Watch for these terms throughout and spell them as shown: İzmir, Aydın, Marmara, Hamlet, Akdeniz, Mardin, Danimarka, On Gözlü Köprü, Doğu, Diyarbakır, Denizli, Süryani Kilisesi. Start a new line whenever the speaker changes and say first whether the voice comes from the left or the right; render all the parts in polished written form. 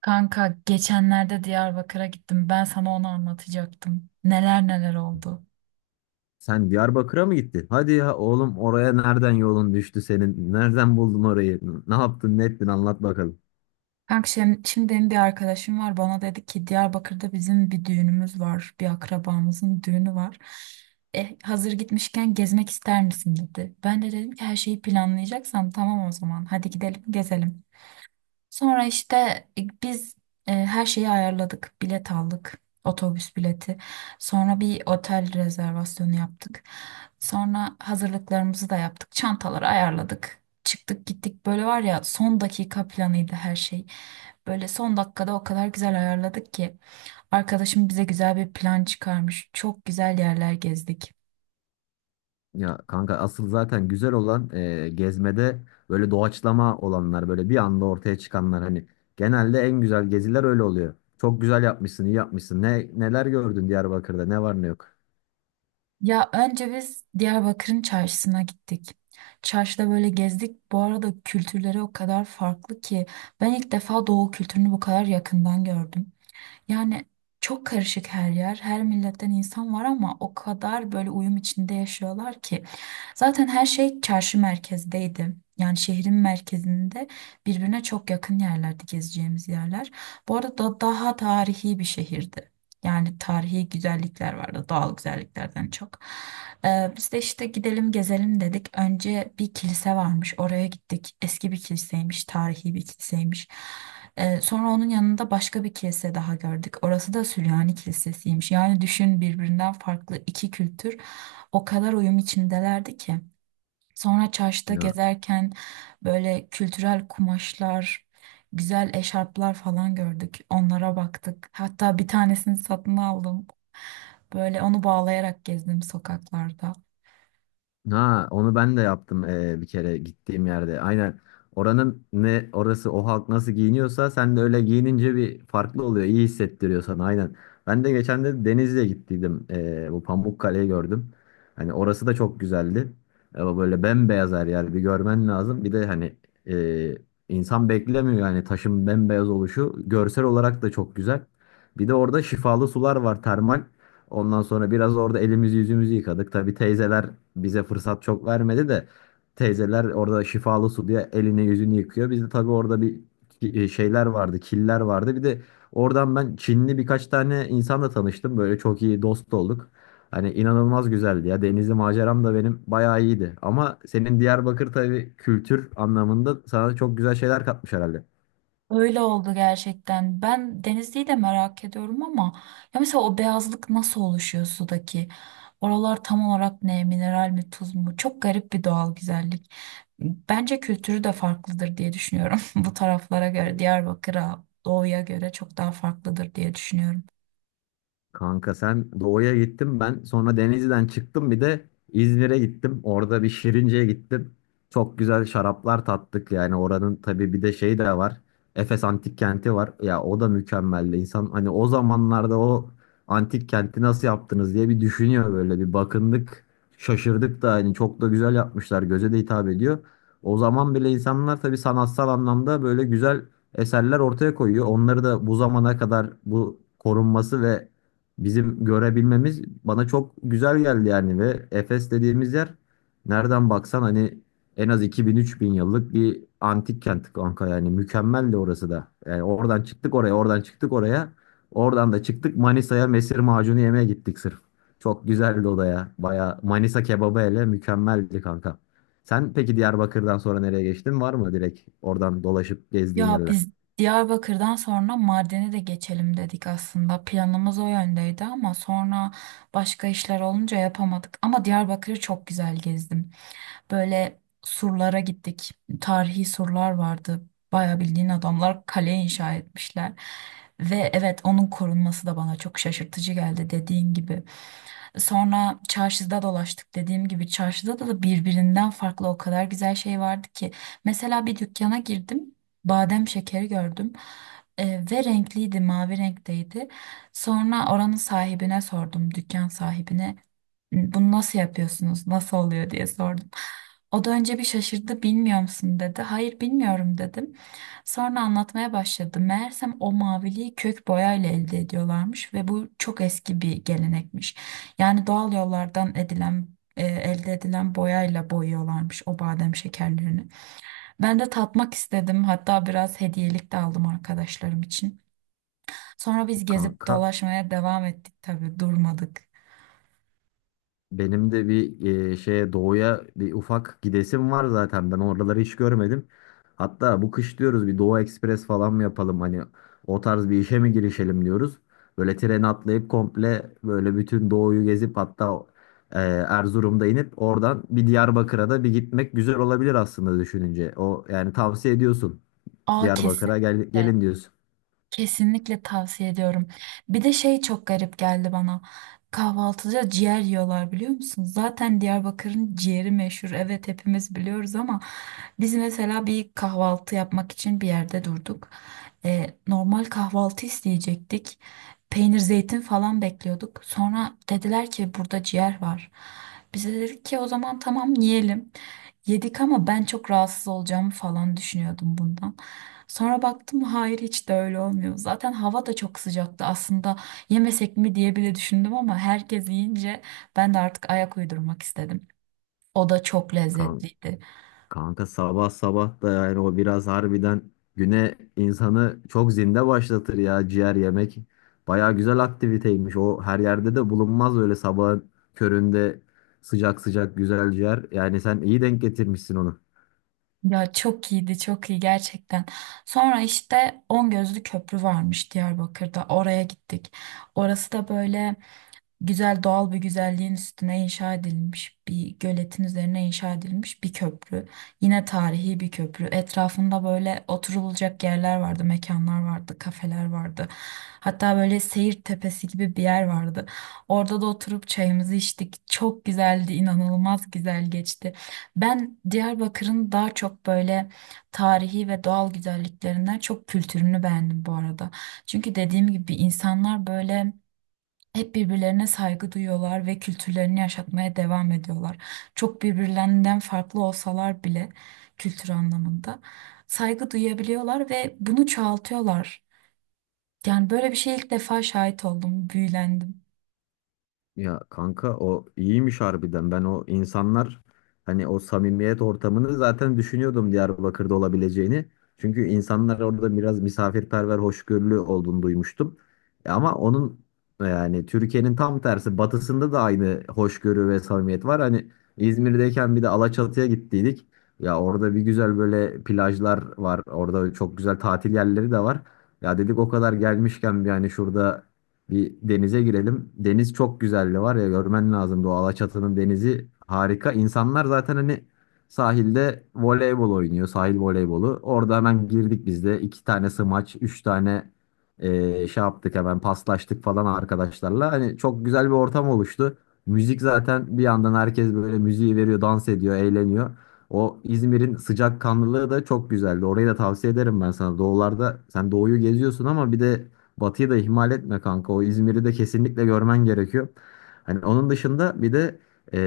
right: Kanka geçenlerde Diyarbakır'a gittim. Ben sana onu anlatacaktım. Neler neler oldu.
left: Sen Diyarbakır'a mı gittin? Hadi ya oğlum oraya nereden yolun düştü senin? Nereden buldun orayı? Ne yaptın, ne ettin? Anlat bakalım.
right: Kanka şimdi, benim bir arkadaşım var. Bana dedi ki Diyarbakır'da bizim bir düğünümüz var. Bir akrabamızın düğünü var. Hazır gitmişken gezmek ister misin dedi. Ben de dedim ki her şeyi planlayacaksan tamam o zaman. Hadi gidelim gezelim. Sonra işte biz her şeyi ayarladık. Bilet aldık. Otobüs bileti. Sonra bir otel rezervasyonu yaptık. Sonra hazırlıklarımızı da yaptık. Çantaları ayarladık. Çıktık gittik. Böyle var ya son dakika planıydı her şey. Böyle son dakikada o kadar güzel ayarladık ki. Arkadaşım bize güzel bir plan çıkarmış. Çok güzel yerler gezdik.
left: Ya kanka asıl zaten güzel olan gezmede böyle doğaçlama olanlar, böyle bir anda ortaya çıkanlar hani genelde en güzel geziler öyle oluyor. Çok güzel yapmışsın, iyi yapmışsın. Neler gördün Diyarbakır'da? Ne var ne yok?
right: Ya önce biz Diyarbakır'ın çarşısına gittik. Çarşıda böyle gezdik. Bu arada kültürleri o kadar farklı ki ben ilk defa Doğu kültürünü bu kadar yakından gördüm. Yani çok karışık her yer, her milletten insan var ama o kadar böyle uyum içinde yaşıyorlar ki. Zaten her şey çarşı merkezdeydi. Yani şehrin merkezinde birbirine çok yakın yerlerde gezeceğimiz yerler. Bu arada daha tarihi bir şehirdi. Yani tarihi güzellikler vardı, doğal güzelliklerden çok. Biz de işte gidelim gezelim dedik. Önce bir kilise varmış, oraya gittik. Eski bir kiliseymiş, tarihi bir kiliseymiş. Sonra onun yanında başka bir kilise daha gördük. Orası da Süryani Kilisesiymiş. Yani düşün birbirinden farklı iki kültür o kadar uyum içindelerdi ki. Sonra çarşıda
left: Ya
right: gezerken böyle kültürel kumaşlar, güzel eşarplar falan gördük. Onlara baktık. Hatta bir tanesini satın aldım. Böyle onu bağlayarak gezdim sokaklarda.
left: Ha, onu ben de yaptım bir kere gittiğim yerde. Aynen. Oranın ne orası, o halk nasıl giyiniyorsa sen de öyle giyinince bir farklı oluyor. İyi hissettiriyor sana, aynen. Ben de geçen de Denizli'ye gittiydim. Bu Pamukkale'yi gördüm. Hani orası da çok güzeldi. Ama böyle bembeyaz her yer, bir görmen lazım. Bir de hani eee, insan beklemiyor yani taşın bembeyaz oluşu. Görsel olarak da çok güzel. Bir de orada şifalı sular var, termal. Ondan sonra biraz orada elimizi yüzümüzü yıkadık. Tabii teyzeler bize fırsat çok vermedi de, teyzeler orada şifalı su diye elini yüzünü yıkıyor. Bizde tabii orada bir şeyler vardı, killer vardı. Bir de oradan ben Çinli birkaç tane insanla tanıştım. Böyle çok iyi dost olduk. Hani inanılmaz güzeldi ya. Denizli maceram da benim bayağı iyiydi. Ama senin Diyarbakır tabii kültür anlamında sana çok güzel şeyler katmış herhalde.
right: Öyle oldu gerçekten. Ben Denizli'yi de merak ediyorum ama ya mesela o beyazlık nasıl oluşuyor sudaki? Oralar tam olarak ne? Mineral mi, tuz mu? Çok garip bir doğal güzellik. Bence kültürü de farklıdır diye düşünüyorum. Bu taraflara göre, Diyarbakır'a, Doğu'ya göre çok daha farklıdır diye düşünüyorum.
left: Kanka sen doğuya gittin, ben sonra Denizli'den çıktım bir de İzmir'e gittim. Orada bir Şirince'ye gittim. Çok güzel şaraplar tattık, yani oranın tabii bir de şey de var. Efes Antik Kenti var. Ya o da mükemmeldi. İnsan hani o zamanlarda o antik kenti nasıl yaptınız diye bir düşünüyor, böyle bir bakındık. Şaşırdık da, hani çok da güzel yapmışlar. Göze de hitap ediyor. O zaman bile insanlar tabii sanatsal anlamda böyle güzel eserler ortaya koyuyor. Onları da bu zamana kadar bu korunması ve bizim görebilmemiz bana çok güzel geldi yani. Ve Efes dediğimiz yer nereden baksan hani en az 2000-3000 yıllık bir antik kent kanka, yani mükemmeldi orası da. Yani oradan çıktık oraya, oradan çıktık oraya. Oradan da çıktık Manisa'ya, mesir macunu yemeye gittik sırf. Çok güzeldi o da ya. Baya Manisa kebabı hele mükemmeldi kanka. Sen peki Diyarbakır'dan sonra nereye geçtin? Var mı direkt oradan dolaşıp gezdiğin
right: Ya
left: yerler?
right: biz Diyarbakır'dan sonra Mardin'e de geçelim dedik aslında. Planımız o yöndeydi ama sonra başka işler olunca yapamadık. Ama Diyarbakır'ı çok güzel gezdim. Böyle surlara gittik. Tarihi surlar vardı. Bayağı bildiğin adamlar kale inşa etmişler. Ve evet onun korunması da bana çok şaşırtıcı geldi dediğin gibi. Sonra çarşıda dolaştık. Dediğim gibi çarşıda da birbirinden farklı o kadar güzel şey vardı ki. Mesela bir dükkana girdim. Badem şekeri gördüm. Ve renkliydi, mavi renkteydi. Sonra oranın sahibine sordum, dükkan sahibine bunu nasıl yapıyorsunuz, nasıl oluyor diye sordum. O da önce bir şaşırdı, bilmiyor musun dedi. Hayır bilmiyorum dedim. Sonra anlatmaya başladı. Meğersem o maviliği kök boyayla elde ediyorlarmış ve bu çok eski bir gelenekmiş. Yani doğal yollardan elde edilen boyayla boyuyorlarmış o badem şekerlerini. Ben de tatmak istedim. Hatta biraz hediyelik de aldım arkadaşlarım için. Sonra biz gezip
left: Kanka
right: dolaşmaya devam ettik tabii durmadık.
left: benim de bir şeye, doğuya bir ufak gidesim var zaten. Ben oraları hiç görmedim. Hatta bu kış diyoruz, bir Doğu Ekspres falan mı yapalım? Hani o tarz bir işe mi girişelim diyoruz. Böyle treni atlayıp komple böyle bütün doğuyu gezip hatta Erzurum'da inip oradan bir Diyarbakır'a da bir gitmek güzel olabilir aslında düşününce. O yani tavsiye ediyorsun.
right: Aa
left: Diyarbakır'a gel,
right: kesinlikle.
left: gelin diyorsun.
right: Kesinlikle tavsiye ediyorum. Bir de şey çok garip geldi bana. Kahvaltıda ciğer yiyorlar biliyor musun? Zaten Diyarbakır'ın ciğeri meşhur. Evet hepimiz biliyoruz ama biz mesela bir kahvaltı yapmak için bir yerde durduk. Normal kahvaltı isteyecektik. Peynir, zeytin falan bekliyorduk. Sonra dediler ki burada ciğer var. Bize dedik ki o zaman tamam yiyelim. Yedik ama ben çok rahatsız olacağımı falan düşünüyordum bundan. Sonra baktım hayır hiç de öyle olmuyor. Zaten hava da çok sıcaktı aslında yemesek mi diye bile düşündüm ama herkes yiyince ben de artık ayak uydurmak istedim. O da çok lezzetliydi.
left: Kanka sabah sabah da yani o biraz harbiden güne insanı çok zinde başlatır ya ciğer yemek. Baya güzel aktiviteymiş. O her yerde de bulunmaz, öyle sabahın köründe sıcak sıcak güzel ciğer. Yani sen iyi denk getirmişsin onu.
right: Ya çok iyiydi, çok iyi gerçekten. Sonra işte On Gözlü Köprü varmış Diyarbakır'da. Oraya gittik. Orası da böyle güzel doğal bir güzelliğin üstüne inşa edilmiş bir göletin üzerine inşa edilmiş bir köprü. Yine tarihi bir köprü. Etrafında böyle oturulacak yerler vardı, mekanlar vardı, kafeler vardı. Hatta böyle seyir tepesi gibi bir yer vardı. Orada da oturup çayımızı içtik. Çok güzeldi, inanılmaz güzel geçti. Ben Diyarbakır'ın daha çok böyle tarihi ve doğal güzelliklerinden çok kültürünü beğendim bu arada. Çünkü dediğim gibi insanlar böyle hep birbirlerine saygı duyuyorlar ve kültürlerini yaşatmaya devam ediyorlar. Çok birbirlerinden farklı olsalar bile kültür anlamında saygı duyabiliyorlar ve bunu çoğaltıyorlar. Yani böyle bir şeye ilk defa şahit oldum, büyülendim.
left: Ya kanka o iyiymiş harbiden. Ben o insanlar, hani o samimiyet ortamını zaten düşünüyordum Diyarbakır'da olabileceğini. Çünkü insanlar orada biraz misafirperver, hoşgörülü olduğunu duymuştum. Ama onun yani Türkiye'nin tam tersi batısında da aynı hoşgörü ve samimiyet var. Hani İzmir'deyken bir de Alaçatı'ya gittiydik. Ya orada bir güzel böyle plajlar var. Orada çok güzel tatil yerleri de var. Ya dedik o kadar gelmişken bir hani şurada bir denize girelim. Deniz çok güzeldi var ya, görmen lazım, o Alaçatı'nın denizi harika. İnsanlar zaten hani sahilde voleybol oynuyor. Sahil voleybolu. Orada hemen girdik biz de. İki tane smaç, üç tane şey yaptık, hemen paslaştık falan arkadaşlarla. Hani çok güzel bir ortam oluştu. Müzik zaten bir yandan, herkes böyle müziği veriyor, dans ediyor, eğleniyor. O İzmir'in sıcakkanlılığı da çok güzeldi. Orayı da tavsiye ederim ben sana. Doğularda sen doğuyu geziyorsun ama bir de Batı'yı da ihmal etme kanka. O İzmir'i de kesinlikle görmen gerekiyor. Hani onun dışında bir de e,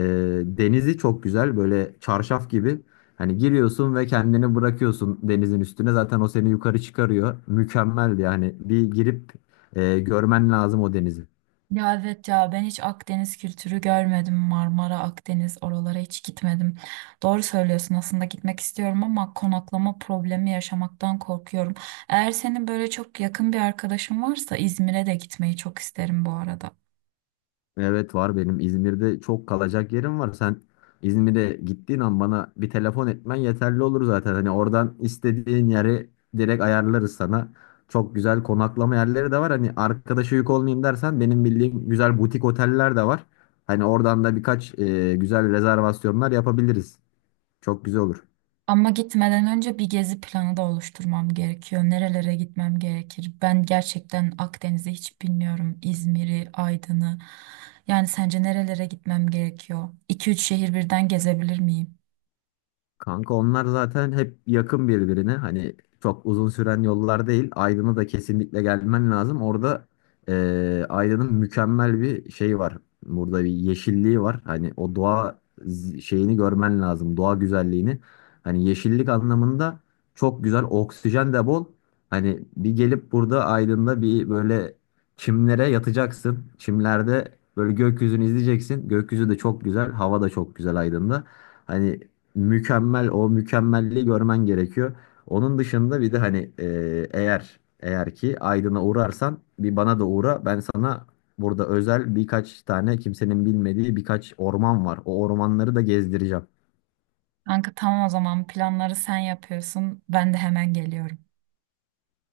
left: denizi çok güzel. Böyle çarşaf gibi. Hani giriyorsun ve kendini bırakıyorsun denizin üstüne. Zaten o seni yukarı çıkarıyor. Mükemmeldi yani. Bir girip görmen lazım o denizi.
right: Ya evet ya ben hiç Akdeniz kültürü görmedim. Marmara, Akdeniz oralara hiç gitmedim. Doğru söylüyorsun aslında gitmek istiyorum ama konaklama problemi yaşamaktan korkuyorum. Eğer senin böyle çok yakın bir arkadaşın varsa İzmir'e de gitmeyi çok isterim bu arada.
left: Evet var, benim İzmir'de çok kalacak yerim var. Sen İzmir'e gittiğin an bana bir telefon etmen yeterli olur zaten. Hani oradan istediğin yeri direkt ayarlarız sana. Çok güzel konaklama yerleri de var. Hani arkadaşa yük olmayayım dersen, benim bildiğim güzel butik oteller de var. Hani oradan da birkaç güzel rezervasyonlar yapabiliriz. Çok güzel olur.
right: Ama gitmeden önce bir gezi planı da oluşturmam gerekiyor. Nerelere gitmem gerekir? Ben gerçekten Akdeniz'i hiç bilmiyorum. İzmir'i, Aydın'ı. Yani sence nerelere gitmem gerekiyor? 2-3 şehir birden gezebilir miyim?
left: Kanka onlar zaten hep yakın birbirine. Hani çok uzun süren yollar değil. Aydın'a da kesinlikle gelmen lazım. Orada Aydın'ın mükemmel bir şey var. Burada bir yeşilliği var. Hani o doğa şeyini görmen lazım. Doğa güzelliğini. Hani yeşillik anlamında çok güzel. Oksijen de bol. Hani bir gelip burada Aydın'da bir böyle çimlere yatacaksın. Çimlerde böyle gökyüzünü izleyeceksin. Gökyüzü de çok güzel. Hava da çok güzel Aydın'da. Hani mükemmel, o mükemmelliği görmen gerekiyor. Onun dışında bir de hani eğer ki Aydın'a uğrarsan bir bana da uğra. Ben sana burada özel birkaç tane kimsenin bilmediği birkaç orman var. O ormanları da gezdireceğim.
right: Kanka tamam o zaman planları sen yapıyorsun. Ben de hemen geliyorum.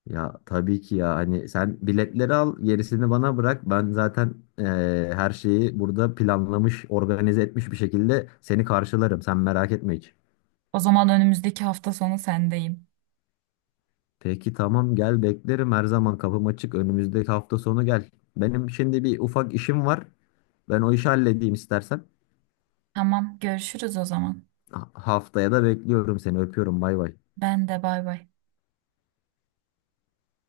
left: Ya tabii ki ya, hani sen biletleri al, gerisini bana bırak. Ben zaten e, her şeyi burada planlamış, organize etmiş bir şekilde seni karşılarım. Sen merak etme hiç.
right: O zaman önümüzdeki hafta sonu sendeyim.
left: Peki tamam gel, beklerim, her zaman kapım açık, önümüzdeki hafta sonu gel. Benim şimdi bir ufak işim var. Ben o işi halledeyim istersen.
right: Tamam görüşürüz o zaman.
left: Haftaya da bekliyorum seni, öpüyorum, bay bay.
right: Ben de bay bay.